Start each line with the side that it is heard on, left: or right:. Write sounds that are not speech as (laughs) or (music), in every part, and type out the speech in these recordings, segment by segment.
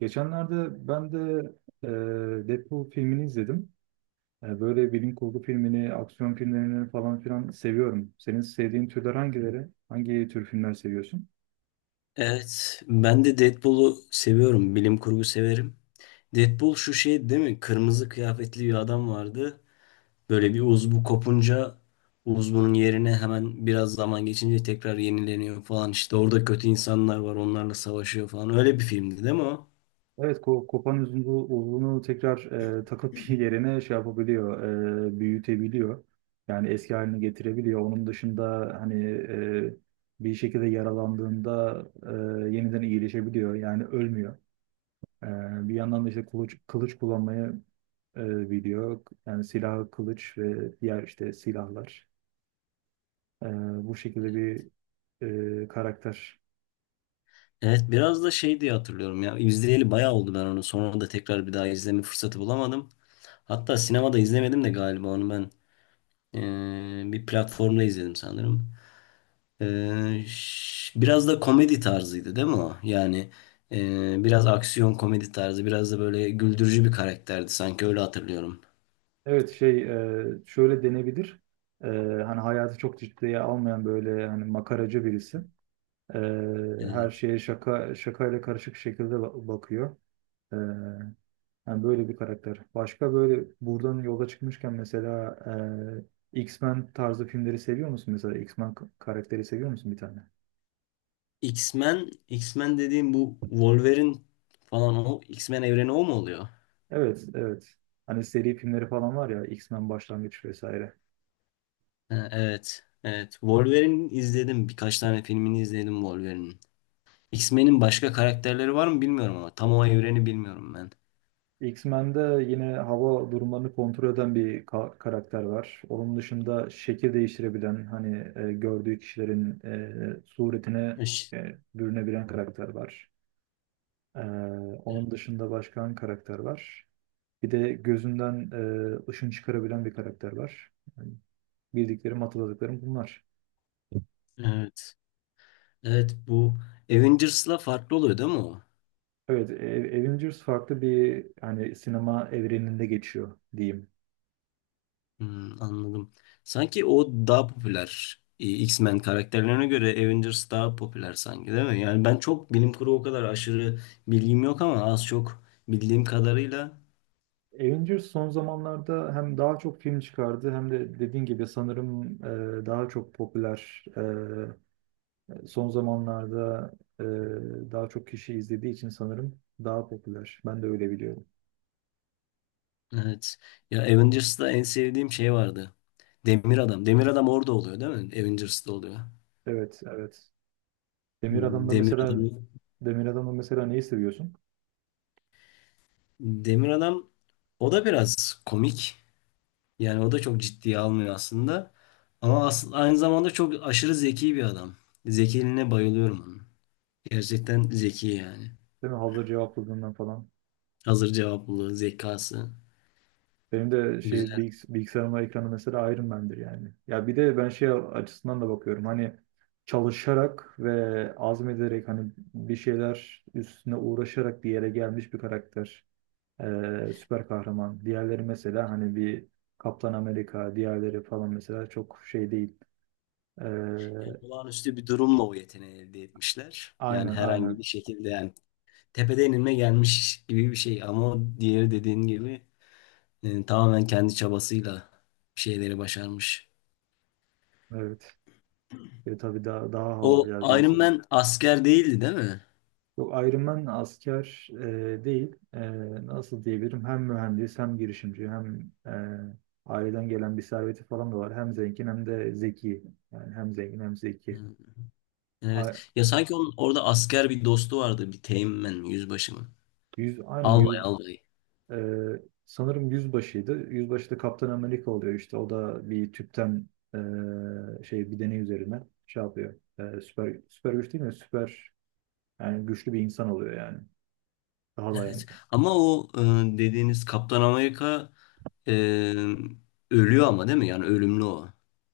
right: Geçenlerde ben de e, Deadpool filmini izledim. Böyle bilim kurgu filmini, aksiyon filmlerini falan filan seviyorum. Senin sevdiğin türler hangileri? Hangi tür filmler seviyorsun?
left: Evet, ben de Deadpool'u seviyorum. Bilim kurgu severim. Deadpool şu şey değil mi? Kırmızı kıyafetli bir adam vardı. Böyle bir uzvu kopunca uzvunun yerine hemen biraz zaman geçince tekrar yenileniyor falan. İşte orada kötü insanlar var, onlarla savaşıyor falan. Öyle bir filmdi değil mi o?
right: Evet, kopan uzunluğu tekrar takıp (laughs) yerine şey yapabiliyor, büyütebiliyor. Yani eski haline getirebiliyor. Onun dışında hani bir şekilde yaralandığında yeniden iyileşebiliyor. Yani ölmüyor. Bir yandan da işte kılıç kullanmayı biliyor. Yani silahı kılıç ve diğer işte silahlar. Ee, Bu şekilde bir karakter.
left: Evet, biraz da şey diye hatırlıyorum ya. İzleyeli bayağı oldu ben onu. Sonra da tekrar bir daha izleme fırsatı bulamadım. Hatta sinemada izlemedim de galiba onu ben. Bir platformda izledim sanırım. Biraz da komedi tarzıydı değil mi o? Yani biraz aksiyon komedi tarzı, biraz da böyle güldürücü bir karakterdi sanki öyle hatırlıyorum.
right: Evet şöyle denebilir. E, Hani hayatı çok ciddiye almayan böyle hani makaracı birisi. E, Her
left: Evet.
right: şeye şaka şakayla karışık şekilde bakıyor. Ee, Yani böyle bir karakter. Başka böyle buradan yola çıkmışken mesela X-Men tarzı filmleri seviyor musun? Mesela X-Men karakteri seviyor musun bir tane?
left: X-Men, X-Men dediğim bu Wolverine falan o X-Men evreni o mu oluyor?
right: Evet, evet. Hani seri filmleri falan var ya X-Men Başlangıç vesaire.
left: Ha, evet. Evet. Wolverine izledim. Birkaç tane filmini izledim Wolverine'in. X-Men'in başka karakterleri var mı bilmiyorum ama tam o evreni bilmiyorum ben.
right: X-Men'de yine hava durumlarını kontrol eden bir karakter var. Onun dışında şekil değiştirebilen, hani gördüğü kişilerin suretine
left: Eş-
right: bürünebilen karakter var. E, Onun dışında başka hangi karakter var? Bir de gözünden ışın çıkarabilen bir karakter var. Yani bildiklerim, hatırladıklarım bunlar.
left: Evet. Evet bu Avengers'la farklı oluyor değil mi o?
right: Evet, Avengers farklı bir hani sinema evreninde geçiyor diyeyim.
left: Hmm, anladım. Sanki o daha popüler. X-Men karakterlerine göre Avengers daha popüler sanki değil mi? Yani ben çok bilim kurgu o kadar aşırı bilgim yok ama az çok bildiğim kadarıyla
right: Avengers son zamanlarda hem daha çok film çıkardı hem de dediğin gibi sanırım daha çok popüler. Son zamanlarda e, daha çok kişi izlediği için sanırım daha popüler. Ben de öyle biliyorum.
left: evet. Ya Avengers'ta en sevdiğim şey vardı. Demir Adam. Demir Adam orada oluyor değil mi? Avengers'ta oluyor.
right: Evet, evet. Demir Adam'da
left: Demir
right: mesela
left: Adam'ı
right: Demir Adam'da mesela neyi seviyorsun?
left: Demir Adam o da biraz komik. Yani o da çok ciddiye almıyor aslında. Aynı zamanda çok aşırı zeki bir adam. Zekiliğine bayılıyorum onun. Gerçekten zeki yani.
right: Değil mi? Hazır cevapladığından falan.
left: Hazır cevaplı, zekası
right: Benim de şey
left: güzel.
right: bilgisayarımın ekranı mesela Iron Man'dir yani. Ya bir de ben şey açısından da bakıyorum. Hani çalışarak ve azmederek hani bir şeyler üstüne uğraşarak bir yere gelmiş bir karakter. Süper kahraman. Diğerleri mesela hani bir Kaptan Amerika, diğerleri falan mesela çok şey değil. E,
left: Yani olağanüstü bir durumla o yeteneği elde etmişler. Yani
right: aynen
left: herhangi
right: aynen.
left: bir şekilde yani tepeden inme gelmiş gibi bir şey. Ama o diğeri dediğin gibi tamamen kendi çabasıyla bir şeyleri başarmış.
right: Evet. Ve tabii daha
left: O
right: havalı ya bir
left: Iron
right: insanın.
left: Man asker değildi değil mi?
right: Yok Iron Man asker değil. Nasıl diyebilirim? Hem mühendis hem girişimci hem aileden gelen bir serveti falan da var. Hem zengin hem de zeki. Yani hem zengin hem zeki.
left: Hı,
right: A-
left: Evet. Ya sanki onun orada asker bir dostu vardı. Bir Teğmen mi, yüzbaşı mı?
right: Yüz, aynı
left: Albay
right: yüz.
left: albay.
right: Ee, Sanırım yüzbaşıydı. Yüzbaşı da Kaptan Amerika oluyor işte. O da bir tüpten şey bir deney üzerine şey yapıyor. Süper süper güç değil mi? Süper yani güçlü bir insan oluyor yani. Daha
left: Evet.
right: dayanıklı.
left: Ama o dediğiniz Kaptan Amerika e, ölüyor ama değil mi? Yani ölümlü o.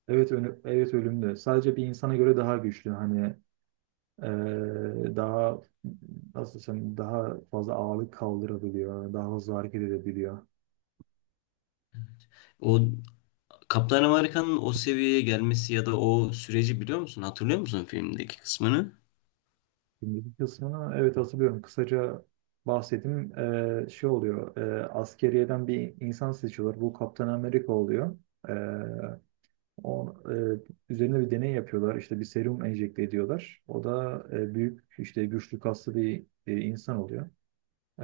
right: Evet evet ölümlü. Sadece bir insana göre daha güçlü. Hani daha nasıl desem daha fazla ağırlık kaldırabiliyor. Daha hızlı hareket edebiliyor.
left: O Kaptan Amerika'nın o seviyeye gelmesi ya da o süreci biliyor musun? Hatırlıyor musun filmdeki kısmını?
right: Şimdiki kısmını evet hatırlıyorum. Kısaca bahsedeyim. Şey oluyor. Askeriyeden bir insan seçiyorlar. Bu Kaptan Amerika oluyor. Ee, o üzerine bir deney yapıyorlar. İşte bir serum enjekte ediyorlar. O da büyük işte güçlü kaslı bir insan oluyor.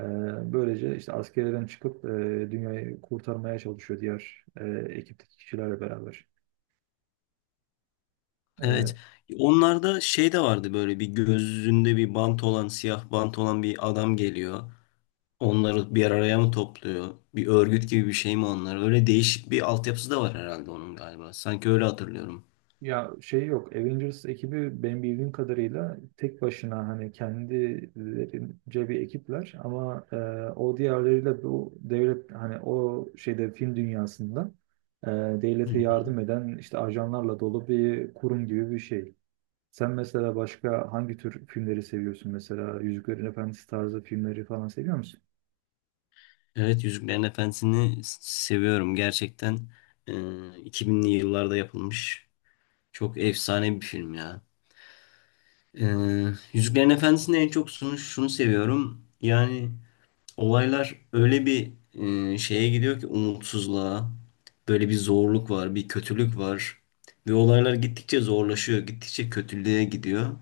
right: Böylece işte askeriyeden çıkıp dünyayı kurtarmaya çalışıyor diğer ekipteki kişilerle beraber. Ee,
left: Evet. Onlarda şey de vardı böyle bir gözünde bir bant olan siyah bant olan bir adam geliyor. Onları bir araya mı topluyor? Bir örgüt gibi bir şey mi onlar? Öyle değişik bir altyapısı da var herhalde onun galiba. Sanki öyle hatırlıyorum.
right: Ya şey yok. Avengers ekibi benim bildiğim kadarıyla tek başına hani kendilerince bir ekipler ama o diğerleriyle bu devlet hani o şeyde film dünyasında e,
left: Hı
right: devlete
left: hı.
right: yardım eden işte ajanlarla dolu bir kurum gibi bir şey. Sen mesela başka hangi tür filmleri seviyorsun? Mesela Yüzüklerin Efendisi tarzı filmleri falan seviyor musun?
left: Evet Yüzüklerin Efendisi'ni seviyorum. Gerçekten e, 2000'li yıllarda yapılmış çok efsane bir film ya. E, Yüzüklerin Efendisi'ni en çok şunu seviyorum. Yani olaylar öyle bir şeye gidiyor ki umutsuzluğa. Böyle bir zorluk var, bir kötülük var. Ve olaylar gittikçe zorlaşıyor, gittikçe kötülüğe gidiyor.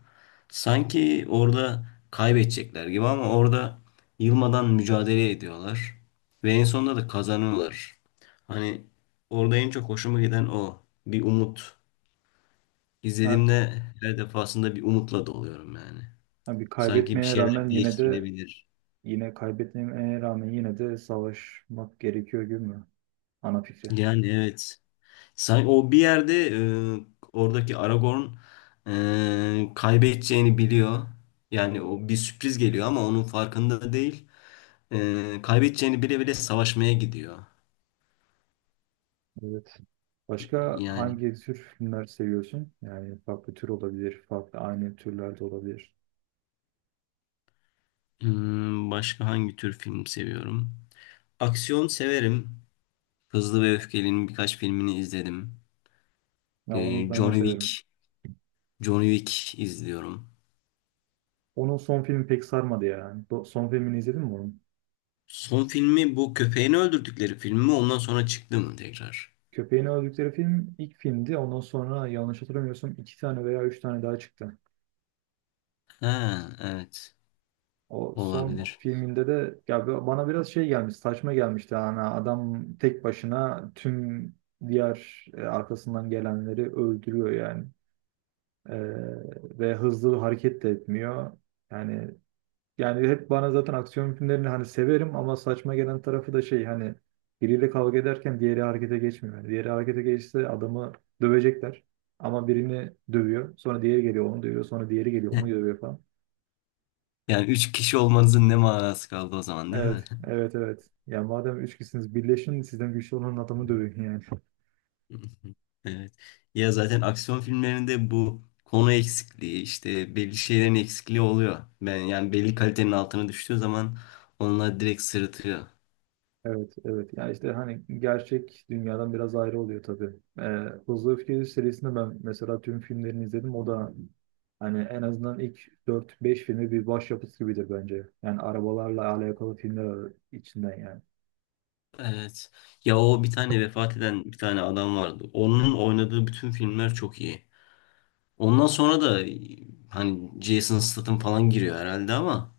left: Sanki orada kaybedecekler gibi ama orada yılmadan mücadele ediyorlar. Ve en sonunda da kazanıyorlar. Hani orada en çok hoşuma giden o. Bir umut.
right: Ha,
left: İzlediğimde her defasında bir umutla doluyorum yani.
right: ha, Bir
left: Sanki bir
right: kaybetmeye
left: şeyler
right: rağmen yine de
left: değiştirilebilir.
right: savaşmak gerekiyor gibi mi? Ana fikri.
left: Yani evet. Sanki o bir yerde oradaki Aragorn kaybedeceğini biliyor. Yani o bir sürpriz geliyor ama onun farkında değil. Kaybedeceğini bile bile savaşmaya gidiyor.
right: Evet. Başka
left: Yani
right: hangi tür filmler seviyorsun? Yani farklı tür olabilir, farklı aynı türlerde olabilir.
left: hmm, başka hangi tür film seviyorum? Aksiyon severim. Hızlı ve Öfkeli'nin birkaç filmini izledim.
right: Ya
left: E,
right: onu ben de
left: Johnny
right: severim.
left: Wick, Johnny Wick izliyorum.
right: Onun son filmi pek sarmadı ya. Son filmini izledin mi onun?
left: Son filmi bu köpeğini öldürdükleri film mi? Ondan sonra çıktı mı tekrar?
right: Köpeğini öldükleri film ilk filmdi. Ondan sonra yanlış hatırlamıyorsam iki tane veya üç tane daha çıktı.
left: Ha, evet.
right: O son
left: Olabilir.
right: filminde de ya bana biraz şey gelmiş, saçma gelmişti. Yani adam tek başına tüm diğer arkasından gelenleri öldürüyor yani. Ee, Ve hızlı hareket de etmiyor. Yani yani hep bana zaten aksiyon filmlerini hani severim ama saçma gelen tarafı da şey hani biriyle kavga ederken diğeri harekete geçmiyor. Yani diğeri harekete geçse adamı dövecekler. Ama birini dövüyor. Sonra diğeri geliyor onu dövüyor. Sonra diğeri geliyor onu dövüyor falan.
left: Yani üç kişi olmanızın ne manası kaldı o zaman değil mi?
right: Evet, evet, evet. Yani madem üç kişisiniz birleşin sizden güçlü olan adamı dövün yani.
left: (laughs) Evet. Ya zaten aksiyon filmlerinde bu konu eksikliği, işte belli şeylerin eksikliği oluyor. Ben yani belli kalitenin altına düştüğü zaman onlar direkt sırıtıyor.
right: Evet, evet. Yani işte hani gerçek dünyadan biraz ayrı oluyor tabii. Ee, Hızlı Öfke serisinde ben mesela tüm filmlerini izledim. O da hani en azından ilk dört beş filmi bir başyapıt gibidir bence. Yani arabalarla alakalı filmler içinden yani.
left: Evet. Ya o bir tane vefat eden bir tane adam vardı. Onun oynadığı bütün filmler çok iyi. Ondan sonra da hani Jason Statham falan giriyor herhalde ama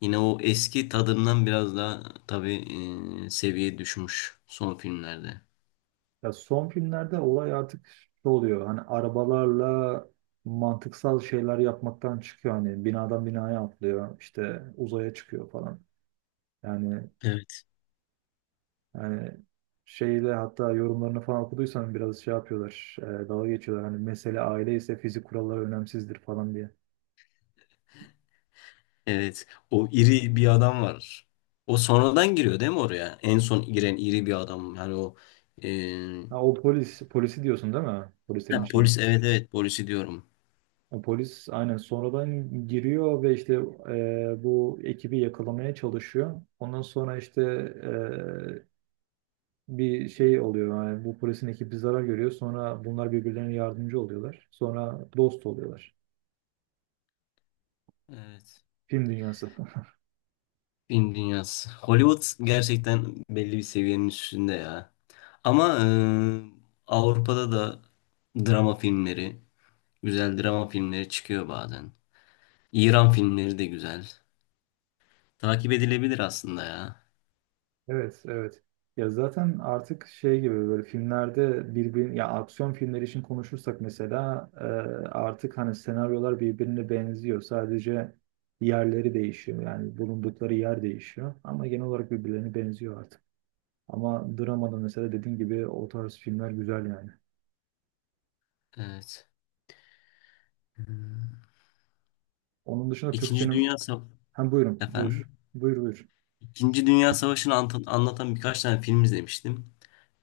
left: yine o eski tadından biraz daha tabii seviye düşmüş son filmlerde.
right: Ya son filmlerde olay artık şu oluyor. Hani arabalarla mantıksal şeyler yapmaktan çıkıyor. Hani binadan binaya atlıyor. İşte uzaya çıkıyor falan. Yani
left: Evet.
right: Yani şeyle hatta yorumlarını falan okuduysan biraz şey yapıyorlar. Dalga geçiyorlar. Hani mesele aile ise fizik kuralları önemsizdir falan diye.
left: Evet, o iri bir adam var. O sonradan giriyor değil mi oraya? En son giren iri bir adam. Yani o e,
right: Ha, polisi diyorsun değil mi? Polislerin
left: ha,
right: içinde.
left: polis evet polisi diyorum.
right: O polis aynen sonradan giriyor ve işte bu ekibi yakalamaya çalışıyor. Ondan sonra işte bir şey oluyor. Yani bu polisin ekibi zarar görüyor. Sonra bunlar birbirlerine yardımcı oluyorlar. Sonra dost oluyorlar.
left: Evet.
right: Film dünyası. (laughs)
left: Film dünyası. Hollywood gerçekten belli bir seviyenin üstünde ya. Ama Avrupa'da da drama filmleri, güzel drama filmleri çıkıyor bazen. İran filmleri de güzel. Takip edilebilir aslında ya.
right: Evet, evet. Ya zaten artık şey gibi böyle filmlerde ya aksiyon filmleri için konuşursak mesela artık hani senaryolar birbirine benziyor. Sadece yerleri değişiyor. Yani bulundukları yer değişiyor. Ama genel olarak birbirlerine benziyor artık. Ama dramada mesela dediğin gibi o tarz filmler güzel yani.
left: Evet. Hmm.
right: Onun dışında Türk
left: İkinci
right: sinem...
left: Dünya Savaşı
right: Hem buyur.
left: efendim.
right: Buyur.
left: İkinci Dünya Savaşı'nı ant- anlatan birkaç tane film izlemiştim.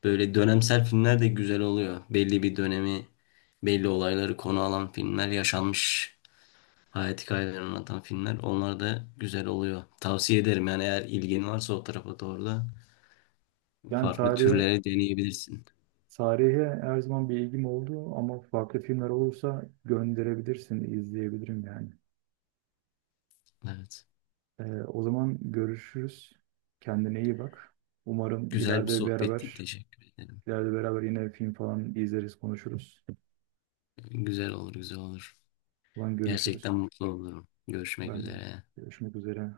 left: Böyle dönemsel filmler de güzel oluyor. Belli bir dönemi, belli olayları konu alan filmler, yaşanmış hayat hikayelerini anlatan filmler. Onlar da güzel oluyor. Tavsiye ederim yani eğer ilgin varsa o tarafa doğru da
right: Yani
left: farklı türlere deneyebilirsin.
right: tarihe her zaman bir ilgim oldu ama farklı filmler olursa gönderebilirsin, izleyebilirim yani.
left: Evet.
right: O zaman görüşürüz. Kendine iyi bak. Umarım
left: Güzel bir sohbetti. Teşekkür ederim.
right: ileride beraber yine film falan izleriz, konuşuruz.
left: Güzel olur.
right: O zaman görüşürüz.
left: Gerçekten mutlu olurum. Görüşmek
right: Ben de
left: üzere.
right: görüşmek üzere.